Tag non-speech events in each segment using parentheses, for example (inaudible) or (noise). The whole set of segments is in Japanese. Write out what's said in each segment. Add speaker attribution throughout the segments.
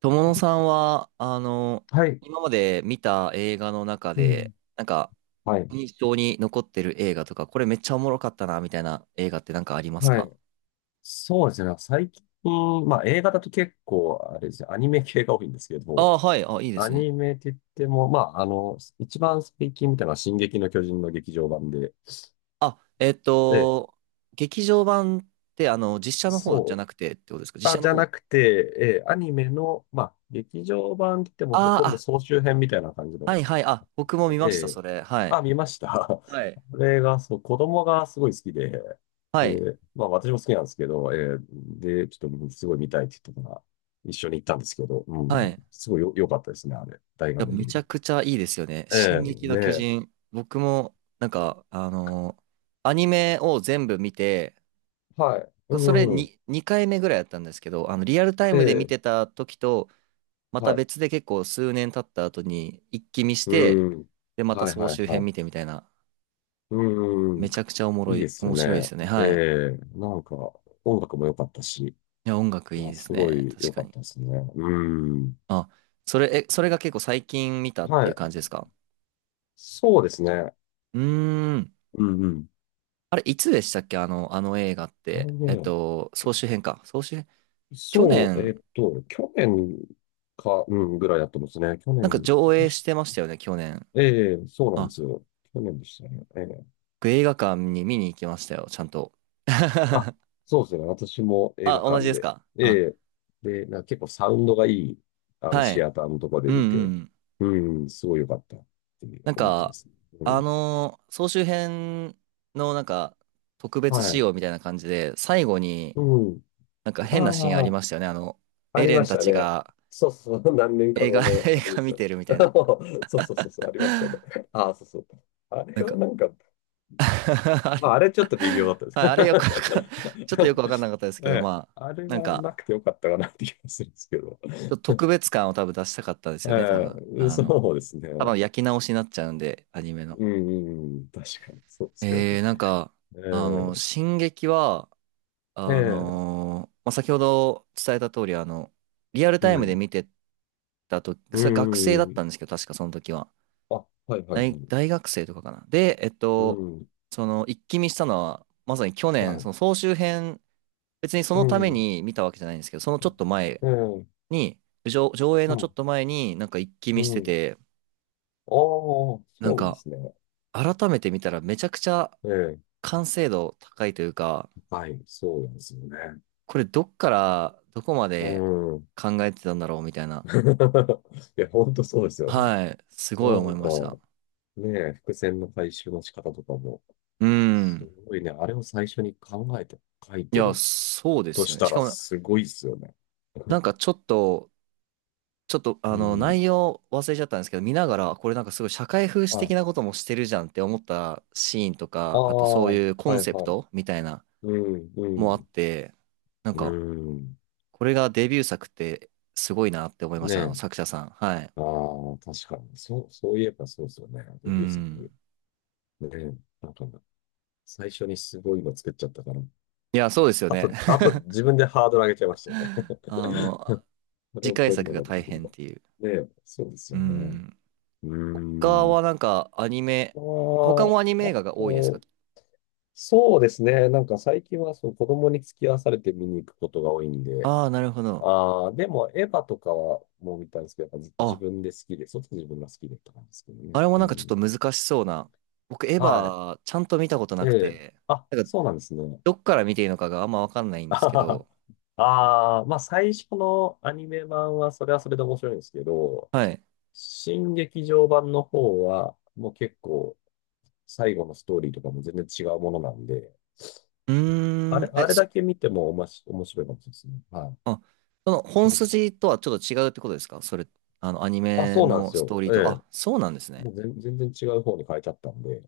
Speaker 1: 友野さんは、
Speaker 2: はい。
Speaker 1: 今まで見た映画の中
Speaker 2: うん。
Speaker 1: で、なんか、
Speaker 2: はい。
Speaker 1: 印象に残ってる映画とか、これめっちゃおもろかったな、みたいな映画ってなんかあります
Speaker 2: は
Speaker 1: か？
Speaker 2: い。そうですね。最近、映画だと結構、あれですね、アニメ系が多いんですけ
Speaker 1: あ
Speaker 2: ど、
Speaker 1: あー、はい。あ、いいで
Speaker 2: ア
Speaker 1: すね。
Speaker 2: ニメって言っても、一番最近見たのは進撃の巨人の劇場版で、
Speaker 1: あ、
Speaker 2: え
Speaker 1: 劇場版って、実写
Speaker 2: え、
Speaker 1: の方じゃ
Speaker 2: そ
Speaker 1: なくてってことですか？
Speaker 2: う、
Speaker 1: 実写
Speaker 2: じ
Speaker 1: の
Speaker 2: ゃ
Speaker 1: 方。
Speaker 2: なくて、ええ、アニメの、劇場版って言っても
Speaker 1: あ
Speaker 2: ほと
Speaker 1: ー
Speaker 2: んど
Speaker 1: あ、
Speaker 2: 総集編みたいな感じ
Speaker 1: は
Speaker 2: の
Speaker 1: いはい。あ、僕も
Speaker 2: で
Speaker 1: 見ました、
Speaker 2: え。
Speaker 1: それ。はい。
Speaker 2: あ、見ました。
Speaker 1: はい。
Speaker 2: (laughs) これが、そう、子供がすごい好きで、
Speaker 1: はい。
Speaker 2: で、私も好きなんですけど、ええ、で、ちょっとすごい見たいって言ったから、一緒に行ったんですけど、う
Speaker 1: はい。
Speaker 2: ん、
Speaker 1: い
Speaker 2: すごいよ、良かったですね、あれ。大学
Speaker 1: や、
Speaker 2: の
Speaker 1: め
Speaker 2: 見
Speaker 1: ち
Speaker 2: れ
Speaker 1: ゃ
Speaker 2: て。
Speaker 1: くちゃいいですよね。進
Speaker 2: ええ、
Speaker 1: 撃の
Speaker 2: ね
Speaker 1: 巨
Speaker 2: え。
Speaker 1: 人。僕も、なんか、アニメを全部見て、
Speaker 2: はい。
Speaker 1: それ
Speaker 2: うん、
Speaker 1: に2回目ぐらいやったんですけど、リアルタイ
Speaker 2: え
Speaker 1: ムで見
Speaker 2: え、
Speaker 1: てた時と、また
Speaker 2: はい。
Speaker 1: 別で結構数年経った後に一気見し
Speaker 2: う
Speaker 1: て、
Speaker 2: ん。
Speaker 1: で、また
Speaker 2: はい
Speaker 1: 総
Speaker 2: はい
Speaker 1: 集
Speaker 2: は
Speaker 1: 編
Speaker 2: い。
Speaker 1: 見てみたいな、
Speaker 2: う
Speaker 1: め
Speaker 2: ん。
Speaker 1: ちゃくちゃおも
Speaker 2: い
Speaker 1: ろ
Speaker 2: いで
Speaker 1: い、
Speaker 2: すよ
Speaker 1: 面白いです
Speaker 2: ね。
Speaker 1: よね。はい。い
Speaker 2: なんか、音楽も良かったし、い
Speaker 1: や、音楽いい
Speaker 2: や、
Speaker 1: です
Speaker 2: すご
Speaker 1: ね。
Speaker 2: い
Speaker 1: 確
Speaker 2: 良
Speaker 1: か
Speaker 2: かっ
Speaker 1: に。
Speaker 2: たですね。うん。
Speaker 1: あ、それが結構最近見たって
Speaker 2: は
Speaker 1: いう
Speaker 2: い。
Speaker 1: 感じですか？
Speaker 2: そうですね。
Speaker 1: うーん。
Speaker 2: うんうん。
Speaker 1: あれ、いつでしたっけ？あの映画っ
Speaker 2: あの
Speaker 1: て。
Speaker 2: ね、き
Speaker 1: 総集編か。総集編。去
Speaker 2: そう、
Speaker 1: 年、
Speaker 2: 去年か、うん、ぐらいだったんですね。去
Speaker 1: なん
Speaker 2: 年、
Speaker 1: か
Speaker 2: 今
Speaker 1: 上映し
Speaker 2: 年。
Speaker 1: てましたよね、去年。
Speaker 2: ええ、そうなんで
Speaker 1: あ、
Speaker 2: すよ。去年でしたね。ええ。
Speaker 1: 僕映画館に見に行きましたよ、ちゃんと。
Speaker 2: あ、
Speaker 1: (laughs)
Speaker 2: そうですね。私も映
Speaker 1: あ、
Speaker 2: 画
Speaker 1: 同じ
Speaker 2: 館
Speaker 1: です
Speaker 2: で。
Speaker 1: か？
Speaker 2: え
Speaker 1: あ、
Speaker 2: え、で、なんか結構サウンドがいい、
Speaker 1: は
Speaker 2: シ
Speaker 1: い。
Speaker 2: アターのとこで
Speaker 1: うん
Speaker 2: 見
Speaker 1: う
Speaker 2: て、
Speaker 1: ん。
Speaker 2: うん、すごい良かったって
Speaker 1: なん
Speaker 2: 思ってま
Speaker 1: か、
Speaker 2: す。うん。
Speaker 1: 総集編のなんか、特別
Speaker 2: は
Speaker 1: 仕
Speaker 2: い。
Speaker 1: 様みたいな感じで、最後に
Speaker 2: うん。
Speaker 1: なんか変なシーンあ
Speaker 2: あ
Speaker 1: り
Speaker 2: あ、
Speaker 1: ましたよね。
Speaker 2: あ
Speaker 1: エ
Speaker 2: り
Speaker 1: レ
Speaker 2: ま
Speaker 1: ン
Speaker 2: し
Speaker 1: た
Speaker 2: た
Speaker 1: ち
Speaker 2: ね。
Speaker 1: が
Speaker 2: そうそう、(laughs) 何年か
Speaker 1: 映
Speaker 2: 後
Speaker 1: 画、(laughs)
Speaker 2: の
Speaker 1: 映
Speaker 2: あれで
Speaker 1: 画
Speaker 2: す
Speaker 1: 見
Speaker 2: よ。
Speaker 1: てるみたいな。
Speaker 2: (laughs) そうそうそうそう、ありましたね。ああ、そうそう。あれ
Speaker 1: なん
Speaker 2: は
Speaker 1: か
Speaker 2: なんか、
Speaker 1: (laughs) あれ、
Speaker 2: あれちょっと微妙だった
Speaker 1: はい、あれよくわ
Speaker 2: で
Speaker 1: かん、ちょっとよくわかんな
Speaker 2: す。
Speaker 1: かったです
Speaker 2: (laughs)
Speaker 1: け
Speaker 2: え
Speaker 1: ど、
Speaker 2: え、
Speaker 1: まあ、
Speaker 2: あれ
Speaker 1: なん
Speaker 2: はな
Speaker 1: か、
Speaker 2: くてよかったかなって気がするんですけど。(laughs)
Speaker 1: ちょっと特別感を多分出したかったです
Speaker 2: え
Speaker 1: よね、多分。
Speaker 2: え、そうです
Speaker 1: 多
Speaker 2: ね。
Speaker 1: 分焼き直しになっちゃうんで、アニメの。
Speaker 2: うん、うんうん、確かにそうですけどね。
Speaker 1: なんか、
Speaker 2: え
Speaker 1: 進撃は、
Speaker 2: え、ええ、
Speaker 1: まあ、先ほど伝えた通り、リアル
Speaker 2: う
Speaker 1: タイムで
Speaker 2: ん、
Speaker 1: 見てたとき、
Speaker 2: う
Speaker 1: それ学生だ
Speaker 2: ん、
Speaker 1: っ
Speaker 2: うん。
Speaker 1: たんですけど、確かその時は。
Speaker 2: あ、はい、はい、
Speaker 1: 大、
Speaker 2: はい。
Speaker 1: 大学生とかかな。で、
Speaker 2: うん、
Speaker 1: その、一気見したのは、まさに去
Speaker 2: は
Speaker 1: 年、そ
Speaker 2: い、
Speaker 1: の総集編、別にそ
Speaker 2: う
Speaker 1: のため
Speaker 2: ん、
Speaker 1: に見たわけじゃないんですけど、そのちょっと前
Speaker 2: ええ、
Speaker 1: に、上映
Speaker 2: う
Speaker 1: のちょ
Speaker 2: ん、
Speaker 1: っと前に、なんか一気
Speaker 2: う
Speaker 1: 見して
Speaker 2: ん。
Speaker 1: て、
Speaker 2: ああ、そ
Speaker 1: なん
Speaker 2: うなんで
Speaker 1: か、
Speaker 2: すね。
Speaker 1: 改めて見たらめちゃくちゃ
Speaker 2: ええ、
Speaker 1: 完成度高いというか、
Speaker 2: はい、そうなんですよね。
Speaker 1: これどっからどこま
Speaker 2: う
Speaker 1: で
Speaker 2: ん。
Speaker 1: 考えてたんだろうみたいな。
Speaker 2: (laughs) いや、ほんとそうですよね。な
Speaker 1: はい。すごい思い
Speaker 2: んか、
Speaker 1: ました。
Speaker 2: ねえ、伏線の回収の仕方とかも、
Speaker 1: う
Speaker 2: す
Speaker 1: ん。
Speaker 2: ごいね、あれを最初に考えて書い
Speaker 1: い
Speaker 2: て
Speaker 1: や、
Speaker 2: る
Speaker 1: そうで
Speaker 2: と
Speaker 1: すよ
Speaker 2: し
Speaker 1: ね。
Speaker 2: た
Speaker 1: しか
Speaker 2: ら、
Speaker 1: も、
Speaker 2: すごいですよね。
Speaker 1: なんかちょっと、ちょっと、
Speaker 2: う
Speaker 1: 内
Speaker 2: ん。
Speaker 1: 容忘れちゃったんですけど、見ながら、これなんかすごい社会風刺
Speaker 2: は
Speaker 1: 的
Speaker 2: い。
Speaker 1: なこともしてるじゃんって思ったシーンと
Speaker 2: あ
Speaker 1: か、あとそう
Speaker 2: あ、は
Speaker 1: いうコ
Speaker 2: い
Speaker 1: ンセプ
Speaker 2: はい。
Speaker 1: トみたいな
Speaker 2: うん、う
Speaker 1: もあっ
Speaker 2: ん、
Speaker 1: て、なん
Speaker 2: う
Speaker 1: か、
Speaker 2: ん。
Speaker 1: これがデビュー作ってすごいなって思いまし
Speaker 2: ね
Speaker 1: た。あの
Speaker 2: え。
Speaker 1: 作者さん。はい。
Speaker 2: ああ、確かに。そう、そういえばそうですよね。
Speaker 1: う
Speaker 2: デビュー作。
Speaker 1: ん。
Speaker 2: ねえ。なんか、最初にすごいの作っちゃったから。
Speaker 1: いや、そうですよ
Speaker 2: あ
Speaker 1: ね。
Speaker 2: と、あと自分でハードル上げちゃいましたよね。
Speaker 1: (laughs) あ
Speaker 2: (laughs)
Speaker 1: の、
Speaker 2: それ
Speaker 1: 次
Speaker 2: を
Speaker 1: 回
Speaker 2: 超える
Speaker 1: 作
Speaker 2: の
Speaker 1: が
Speaker 2: が出
Speaker 1: 大
Speaker 2: てくる
Speaker 1: 変っ
Speaker 2: か。
Speaker 1: ていう。
Speaker 2: ねえ、そうです
Speaker 1: う
Speaker 2: よね。
Speaker 1: ん。
Speaker 2: うー
Speaker 1: 他
Speaker 2: ん。
Speaker 1: はなんかアニメ、他
Speaker 2: あ
Speaker 1: もアニメ
Speaker 2: あ、
Speaker 1: 映
Speaker 2: あ
Speaker 1: 画が多いですか？
Speaker 2: と、そうですね。なんか最近はその子供に付き合わされて見に行くことが多いんで、
Speaker 1: ああー、なるほど。
Speaker 2: ああ、でもエヴァとかはもう見たんですけど、やっぱ自自
Speaker 1: あ、
Speaker 2: 分で好きで、そっち自分が好きでとかなんですけど
Speaker 1: あ
Speaker 2: ね。
Speaker 1: れも
Speaker 2: う
Speaker 1: なんかちょっと
Speaker 2: ん。
Speaker 1: 難しそうな。僕、エヴ
Speaker 2: はい。
Speaker 1: ァ、ちゃんと見たことな
Speaker 2: え
Speaker 1: く
Speaker 2: え。
Speaker 1: て、
Speaker 2: あ、
Speaker 1: なんか、
Speaker 2: そうなんですね。
Speaker 1: どっから見ていいのかがあんまわかんない
Speaker 2: (laughs)
Speaker 1: ん
Speaker 2: あ
Speaker 1: です
Speaker 2: は
Speaker 1: け
Speaker 2: は。
Speaker 1: ど、
Speaker 2: はあー、最初のアニメ版はそれはそれで面白いんですけど、
Speaker 1: はい。
Speaker 2: 新劇場版の方は、もう結構、最後のストーリーとかも全然違うものなんで、
Speaker 1: うーん、
Speaker 2: あれだけ見てもおまし、面白いかもしれないですね。はい。
Speaker 1: あ、その
Speaker 2: そ
Speaker 1: 本
Speaker 2: う。
Speaker 1: 筋とはちょっと違うってことですか？それ、アニ
Speaker 2: あ、
Speaker 1: メ
Speaker 2: そうなんで
Speaker 1: の
Speaker 2: す
Speaker 1: ストー
Speaker 2: よ。
Speaker 1: リー
Speaker 2: え
Speaker 1: と。あ、
Speaker 2: え。
Speaker 1: そうなんですね。
Speaker 2: もう全然違う方に変えちゃったんで、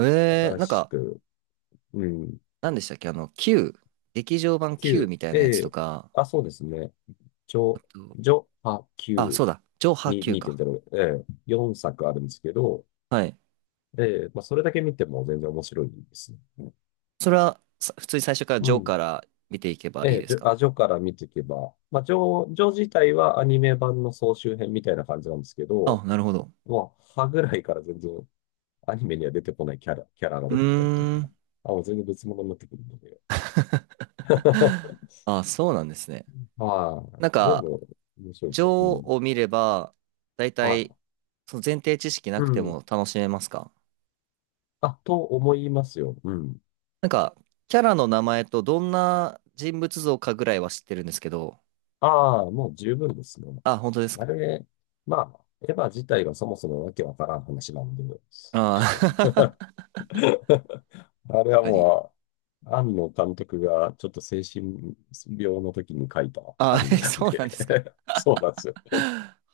Speaker 2: 新
Speaker 1: なん
Speaker 2: し
Speaker 1: か、
Speaker 2: く、うん、
Speaker 1: 何でしたっけ？Q、劇場版 Q みたい
Speaker 2: 9、
Speaker 1: なや
Speaker 2: え
Speaker 1: つと
Speaker 2: え、
Speaker 1: か、
Speaker 2: あ、そうですね。ち
Speaker 1: あ
Speaker 2: ょ、
Speaker 1: と、
Speaker 2: ジョ、ハ、
Speaker 1: あ、そ
Speaker 2: 9、
Speaker 1: うだ、ジョーハー
Speaker 2: に
Speaker 1: Q か。
Speaker 2: 2.0、ええ、4作あるんですけど、
Speaker 1: はい。
Speaker 2: ええ、それだけ見ても全然面白いですね。
Speaker 1: それは、普通に最初からジ
Speaker 2: う
Speaker 1: ョー
Speaker 2: ん。
Speaker 1: から見ていけば
Speaker 2: え
Speaker 1: いい
Speaker 2: え、
Speaker 1: ですか？
Speaker 2: ジョから見ていけば、ジョ、ジョ自体はアニメ版の総集編みたいな感じなんですけ
Speaker 1: あ、
Speaker 2: ど、
Speaker 1: なるほど。
Speaker 2: もう、歯ぐらいから全然アニメには出てこないキャラが
Speaker 1: う
Speaker 2: 出てきたりと
Speaker 1: ー
Speaker 2: か、
Speaker 1: ん。
Speaker 2: あ、もう全然別物になってくるので。(laughs)
Speaker 1: (laughs) あ、そうなんですね。
Speaker 2: は
Speaker 1: なん
Speaker 2: い。で
Speaker 1: か、
Speaker 2: も、面白いで
Speaker 1: ジ
Speaker 2: す
Speaker 1: ョー
Speaker 2: よ。うん。
Speaker 1: を見れば、大
Speaker 2: は
Speaker 1: 体、
Speaker 2: い。
Speaker 1: その前提知識な
Speaker 2: う
Speaker 1: くて
Speaker 2: ん。
Speaker 1: も楽しめますか？
Speaker 2: あ、と思いますよ。うん。
Speaker 1: なんか、キャラの名前とどんな人物像かぐらいは知ってるんですけど、
Speaker 2: ああ、もう十分ですね。
Speaker 1: あ、本当です
Speaker 2: あ
Speaker 1: か？
Speaker 2: れ、エヴァ自体がそもそもわけわからん話なんで、
Speaker 1: ああー、(laughs)
Speaker 2: (laughs) あれ
Speaker 1: 確
Speaker 2: は
Speaker 1: かに。
Speaker 2: もう、庵野監督がちょっと精神病の時に書いたア
Speaker 1: あ、
Speaker 2: ニ
Speaker 1: (laughs)
Speaker 2: メなん
Speaker 1: そうなん
Speaker 2: で、
Speaker 1: ですか。
Speaker 2: (laughs) そうなんですよ。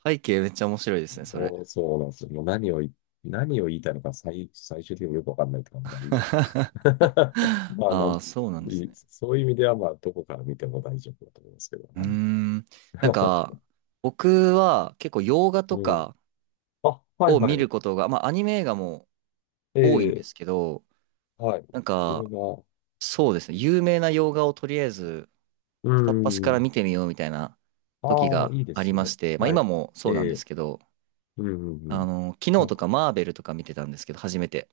Speaker 1: 背景めっちゃ面白いですね、それ。
Speaker 2: もうそうなんですよ。もう何をい、何を言いたいのか最終的によくわかんないって感じなんで。
Speaker 1: (laughs)
Speaker 2: (laughs) まあなん、
Speaker 1: ああ、そうなんですね。
Speaker 2: そういう意味では、どこから見ても大丈夫だと思いますけど。
Speaker 1: うー
Speaker 2: はい。
Speaker 1: ん。なんか、
Speaker 2: (laughs)
Speaker 1: 僕は結構洋画と
Speaker 2: うん。
Speaker 1: か
Speaker 2: あ、はい
Speaker 1: を見
Speaker 2: はい。
Speaker 1: ることが、まあアニメ映画も多いんで
Speaker 2: え
Speaker 1: す
Speaker 2: え、
Speaker 1: けど、
Speaker 2: はい。
Speaker 1: なん
Speaker 2: 洋
Speaker 1: か、
Speaker 2: 画。
Speaker 1: そうですね、有名な洋画をとりあえず
Speaker 2: う
Speaker 1: 片っ端から
Speaker 2: ん。
Speaker 1: 見てみようみたいな時
Speaker 2: ああ、
Speaker 1: が
Speaker 2: いいで
Speaker 1: あり
Speaker 2: す
Speaker 1: ま
Speaker 2: ね。
Speaker 1: して、まあ
Speaker 2: は
Speaker 1: 今
Speaker 2: い。
Speaker 1: もそうなん
Speaker 2: え
Speaker 1: で
Speaker 2: え、
Speaker 1: すけど、
Speaker 2: うんうんうん。
Speaker 1: 昨
Speaker 2: な
Speaker 1: 日
Speaker 2: ん
Speaker 1: と
Speaker 2: か、
Speaker 1: かマーベルとか見てたんですけど、初めて。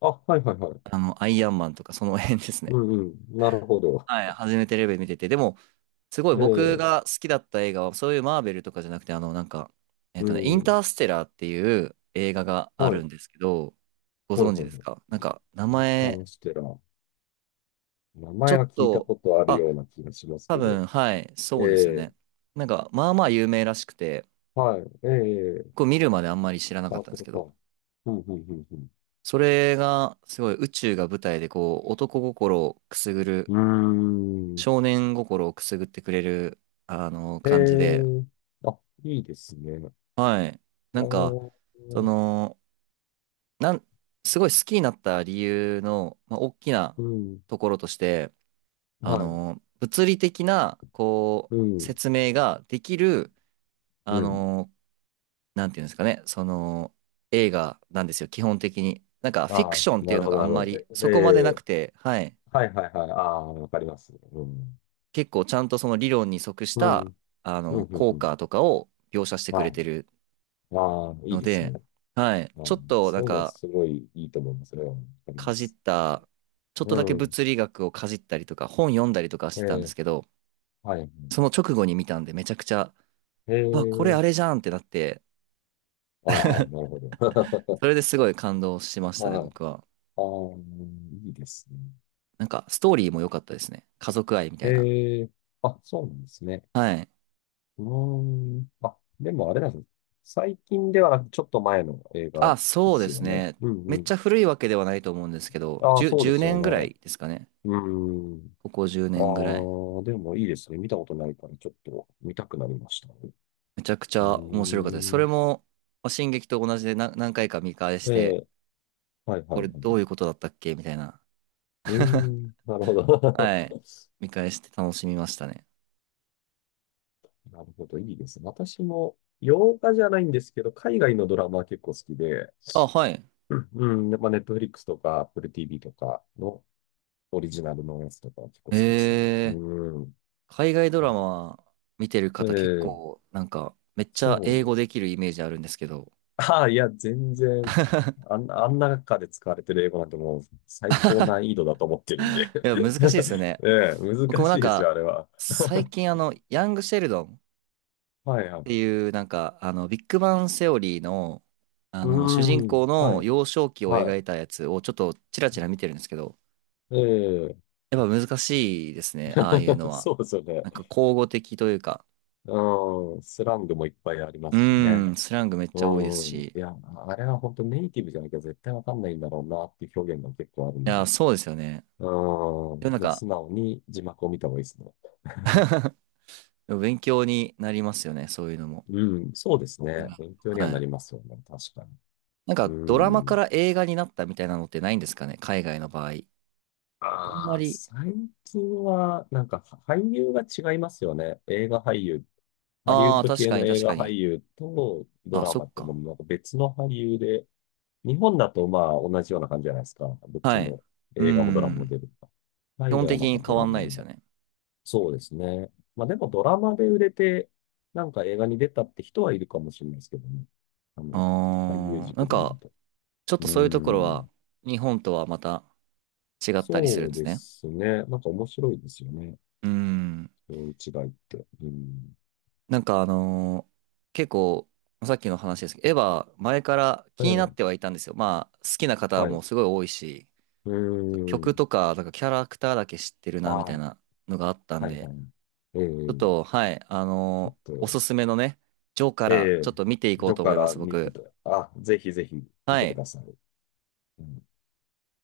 Speaker 2: あ、はいはいはい。
Speaker 1: アイアンマンとかその辺ですね。
Speaker 2: うんうん。なるほど。
Speaker 1: はい、初めてレベル見てて、でも、すごい
Speaker 2: え
Speaker 1: 僕
Speaker 2: え、
Speaker 1: が好きだった映画は、そういうマーベルとかじゃなくて、なんか、
Speaker 2: う
Speaker 1: イン
Speaker 2: ん。
Speaker 1: ターステラーっていう映画があ
Speaker 2: は
Speaker 1: る
Speaker 2: い。
Speaker 1: んですけど、ご
Speaker 2: はい
Speaker 1: 存
Speaker 2: は
Speaker 1: 知
Speaker 2: い
Speaker 1: で
Speaker 2: は
Speaker 1: す
Speaker 2: い。
Speaker 1: か？なんか、名
Speaker 2: ニター
Speaker 1: 前、
Speaker 2: ンステラー。名
Speaker 1: ちょ
Speaker 2: 前
Speaker 1: っ
Speaker 2: は聞いた
Speaker 1: と、
Speaker 2: ことある
Speaker 1: あ、
Speaker 2: ような気がします
Speaker 1: 多
Speaker 2: けど。
Speaker 1: 分、はい、
Speaker 2: え
Speaker 1: そうです
Speaker 2: え、
Speaker 1: ね。なんか、まあまあ有名らしくて、
Speaker 2: はい。ええ、
Speaker 1: こう見るまであんまり知らな
Speaker 2: あ、
Speaker 1: かったん
Speaker 2: こ
Speaker 1: です
Speaker 2: れ
Speaker 1: け
Speaker 2: か。
Speaker 1: ど、
Speaker 2: うんうんうん。
Speaker 1: それが、すごい宇宙が舞台で、こう、男心をくすぐる、
Speaker 2: うん。うーん。
Speaker 1: 少年心をくすぐってくれる、
Speaker 2: え
Speaker 1: 感じで、
Speaker 2: え、あ、いいですね。
Speaker 1: はい。
Speaker 2: あ
Speaker 1: なんか、
Speaker 2: ー、
Speaker 1: その、なん、すごい好きになった理由の、まあ、大きな
Speaker 2: うん。
Speaker 1: ところとして、
Speaker 2: はい。
Speaker 1: 物理的な、こ
Speaker 2: う
Speaker 1: う、
Speaker 2: ん。
Speaker 1: 説明ができる、あ
Speaker 2: うん。
Speaker 1: の、なんていうんですかね、その、映画なんですよ、基本的に。なんか、フィ
Speaker 2: あ
Speaker 1: ク
Speaker 2: あ、
Speaker 1: ションってい
Speaker 2: な
Speaker 1: う
Speaker 2: る
Speaker 1: の
Speaker 2: ほ
Speaker 1: が
Speaker 2: ど
Speaker 1: あ
Speaker 2: な
Speaker 1: ん
Speaker 2: る
Speaker 1: ま
Speaker 2: ほ
Speaker 1: り、
Speaker 2: ど。
Speaker 1: そこまで
Speaker 2: え
Speaker 1: なく
Speaker 2: え、
Speaker 1: て、はい。
Speaker 2: はいはいはい。ああ、わかります。うん。
Speaker 1: 結構、ちゃんとその理論に即し
Speaker 2: うん。う
Speaker 1: た、
Speaker 2: んうん
Speaker 1: 効
Speaker 2: うん。
Speaker 1: 果とかを描写してく
Speaker 2: は
Speaker 1: れ
Speaker 2: い。
Speaker 1: てる
Speaker 2: ああ、いい
Speaker 1: の
Speaker 2: ですね。
Speaker 1: で、はい。
Speaker 2: あー、
Speaker 1: ちょっと、な
Speaker 2: そ
Speaker 1: ん
Speaker 2: ういうのは
Speaker 1: か、
Speaker 2: すごいいいと思います。それはわかりま
Speaker 1: かじっ
Speaker 2: す。
Speaker 1: た、ちょっと
Speaker 2: う
Speaker 1: だけ
Speaker 2: ん。
Speaker 1: 物理学をかじったりとか、本読んだりとかし
Speaker 2: え
Speaker 1: てたんで
Speaker 2: ー、
Speaker 1: すけど、
Speaker 2: はい。
Speaker 1: その直後に見たんで、めちゃくちゃ、
Speaker 2: え
Speaker 1: うわ、これ
Speaker 2: ー、
Speaker 1: あれじゃんってなって、
Speaker 2: ああ、なるほど。
Speaker 1: それですごい感動しま
Speaker 2: (laughs)
Speaker 1: したね、
Speaker 2: はい。
Speaker 1: 僕は。
Speaker 2: ああ、いいですね。
Speaker 1: なんか、ストーリーも良かったですね。家族愛みた
Speaker 2: え
Speaker 1: いな。
Speaker 2: ー、あ、そうなんですね。
Speaker 1: はい。
Speaker 2: うーん。あ、でもあれなんですね。最近ではなく、ちょっと前の映画
Speaker 1: あ、
Speaker 2: で
Speaker 1: そうで
Speaker 2: す
Speaker 1: す
Speaker 2: よね。
Speaker 1: ね。
Speaker 2: う
Speaker 1: め
Speaker 2: んう
Speaker 1: っち
Speaker 2: ん。
Speaker 1: ゃ古いわけではないと思うんですけど、
Speaker 2: ああ、そうで
Speaker 1: 10、
Speaker 2: すよ
Speaker 1: 年ぐら
Speaker 2: ね。
Speaker 1: いですかね。
Speaker 2: うーん。
Speaker 1: ここ10
Speaker 2: あ
Speaker 1: 年ぐらい。
Speaker 2: あ、でもいいですね。見たことないから、ちょっと見たくなりました。う
Speaker 1: めちゃくち
Speaker 2: ー
Speaker 1: ゃ面白かったです。それ
Speaker 2: ん。
Speaker 1: も、まあ進撃と同じでな何回か見返し
Speaker 2: え
Speaker 1: て、
Speaker 2: え、はいはい
Speaker 1: こ
Speaker 2: は
Speaker 1: れど
Speaker 2: い。
Speaker 1: ういうことだったっけみたいな
Speaker 2: うー
Speaker 1: (laughs)
Speaker 2: ん、なるほど。
Speaker 1: はい。見返して楽しみましたね。
Speaker 2: (laughs) なるほど、いいですね。私も、洋画じゃないんですけど、海外のドラマは結構好きで、
Speaker 1: あ、はい。
Speaker 2: うん、うん、ネットフリックスとか、Apple TV とかのオリジナルのやつとかは結構好きですね。う
Speaker 1: えー、
Speaker 2: ん。
Speaker 1: 海外ド
Speaker 2: う
Speaker 1: ラ
Speaker 2: ん、
Speaker 1: マ見てる
Speaker 2: え
Speaker 1: 方結
Speaker 2: え、
Speaker 1: 構、なんか、めっちゃ
Speaker 2: そ
Speaker 1: 英語
Speaker 2: う。
Speaker 1: できるイメージあるんですけど。
Speaker 2: (laughs) ああ、いや、全然、
Speaker 1: (laughs)
Speaker 2: あんな中で使われてる英語なんてもう最高難易度だと思ってるんで。
Speaker 1: いや、難しいですよね。
Speaker 2: (laughs) ええ、
Speaker 1: 僕
Speaker 2: 難
Speaker 1: もな
Speaker 2: し
Speaker 1: ん
Speaker 2: いですよ、
Speaker 1: か、
Speaker 2: あれは。
Speaker 1: 最
Speaker 2: (laughs)
Speaker 1: 近ヤング・シェルドンっ
Speaker 2: はいはい。
Speaker 1: ていう、なんか、ビッグバン・セオリーの、
Speaker 2: う
Speaker 1: 主
Speaker 2: ー
Speaker 1: 人公
Speaker 2: ん、は
Speaker 1: の
Speaker 2: い。
Speaker 1: 幼少期を
Speaker 2: は
Speaker 1: 描
Speaker 2: い。
Speaker 1: いたやつをちょっとチラチラ見てるんですけど、
Speaker 2: ええ。
Speaker 1: やっぱ難しいですね、ああいうの
Speaker 2: (laughs)
Speaker 1: は。
Speaker 2: そうですよね。
Speaker 1: なんか、口語的というか、
Speaker 2: うん、スラングもいっぱいありま
Speaker 1: う
Speaker 2: すし
Speaker 1: ー
Speaker 2: ね。
Speaker 1: ん、スラングめっちゃ多いです
Speaker 2: う
Speaker 1: し。
Speaker 2: ん、
Speaker 1: い
Speaker 2: いや、あれは本当ネイティブじゃなきゃ絶対わかんないんだろうなっていう表現が結構あるんで。
Speaker 1: や、そうですよね。
Speaker 2: うん、も
Speaker 1: でもなん
Speaker 2: う
Speaker 1: か
Speaker 2: 素直に字幕を見た方がいいですね。(laughs)
Speaker 1: (laughs) でも勉強になりますよね、そういうのも。
Speaker 2: うん、そうです
Speaker 1: うん
Speaker 2: ね。勉強には
Speaker 1: は
Speaker 2: なり
Speaker 1: い。
Speaker 2: ますよね。確かに。
Speaker 1: なん
Speaker 2: う
Speaker 1: か、ドラマか
Speaker 2: ん。
Speaker 1: ら映画になったみたいなのってないんですかね、海外の場合。あんま
Speaker 2: ああ、
Speaker 1: り。
Speaker 2: 最近は、なんか俳優が違いますよね。映画俳優。ハリウ
Speaker 1: あ
Speaker 2: ッ
Speaker 1: あ、
Speaker 2: ド
Speaker 1: 確
Speaker 2: 系
Speaker 1: か
Speaker 2: の
Speaker 1: に
Speaker 2: 映
Speaker 1: 確か
Speaker 2: 画俳
Speaker 1: に。
Speaker 2: 優とド
Speaker 1: あ、
Speaker 2: ラ
Speaker 1: そ
Speaker 2: マ
Speaker 1: っ
Speaker 2: ってもう
Speaker 1: か。
Speaker 2: なんか別の俳優で、日本だとまあ同じような感じじゃないですか。どっち
Speaker 1: はい。
Speaker 2: も
Speaker 1: うー
Speaker 2: 映画もドラマも
Speaker 1: ん。
Speaker 2: 出るとか。
Speaker 1: 基
Speaker 2: 海
Speaker 1: 本
Speaker 2: 外は
Speaker 1: 的
Speaker 2: なん
Speaker 1: に
Speaker 2: かド
Speaker 1: 変わ
Speaker 2: ラ
Speaker 1: んな
Speaker 2: マ、
Speaker 1: いですよね。
Speaker 2: そうですね。まあでもドラマで売れて、なんか映画に出たって人はいるかもしれないですけどね。あの、俳優
Speaker 1: ああ、な
Speaker 2: 軸
Speaker 1: ん
Speaker 2: で見る
Speaker 1: か、
Speaker 2: と。
Speaker 1: ちょっ
Speaker 2: う
Speaker 1: と
Speaker 2: ー
Speaker 1: そういうところは、
Speaker 2: ん。
Speaker 1: 日本とはまた違ったりする
Speaker 2: そ
Speaker 1: ん
Speaker 2: う
Speaker 1: です
Speaker 2: で
Speaker 1: ね。
Speaker 2: すね。なんか面白いですよね。
Speaker 1: うーん。
Speaker 2: そういう違いって。うん。
Speaker 1: なんか結構、さっきの話ですけど、エヴァ、前から
Speaker 2: え
Speaker 1: 気になっ
Speaker 2: え、
Speaker 1: てはいたんですよ。まあ、好きな方
Speaker 2: はい。
Speaker 1: も
Speaker 2: う
Speaker 1: すごい多いし、
Speaker 2: ー
Speaker 1: 曲
Speaker 2: ん。
Speaker 1: とか、なんかキャラクターだけ知ってるな、み
Speaker 2: あ
Speaker 1: たい
Speaker 2: あ、
Speaker 1: なのがあったん
Speaker 2: はい
Speaker 1: で、
Speaker 2: はい。え
Speaker 1: ちょっ
Speaker 2: え、
Speaker 1: と、はい、
Speaker 2: ちょっ
Speaker 1: おす
Speaker 2: と、
Speaker 1: すめのね、ジョーか
Speaker 2: え
Speaker 1: らちょ
Speaker 2: え、
Speaker 1: っと見ていこう
Speaker 2: ど
Speaker 1: と
Speaker 2: こ
Speaker 1: 思
Speaker 2: か
Speaker 1: いま
Speaker 2: ら
Speaker 1: す、
Speaker 2: 見て
Speaker 1: 僕。
Speaker 2: た、あ、ぜひぜひ見
Speaker 1: は
Speaker 2: てく
Speaker 1: い。
Speaker 2: ださい。うん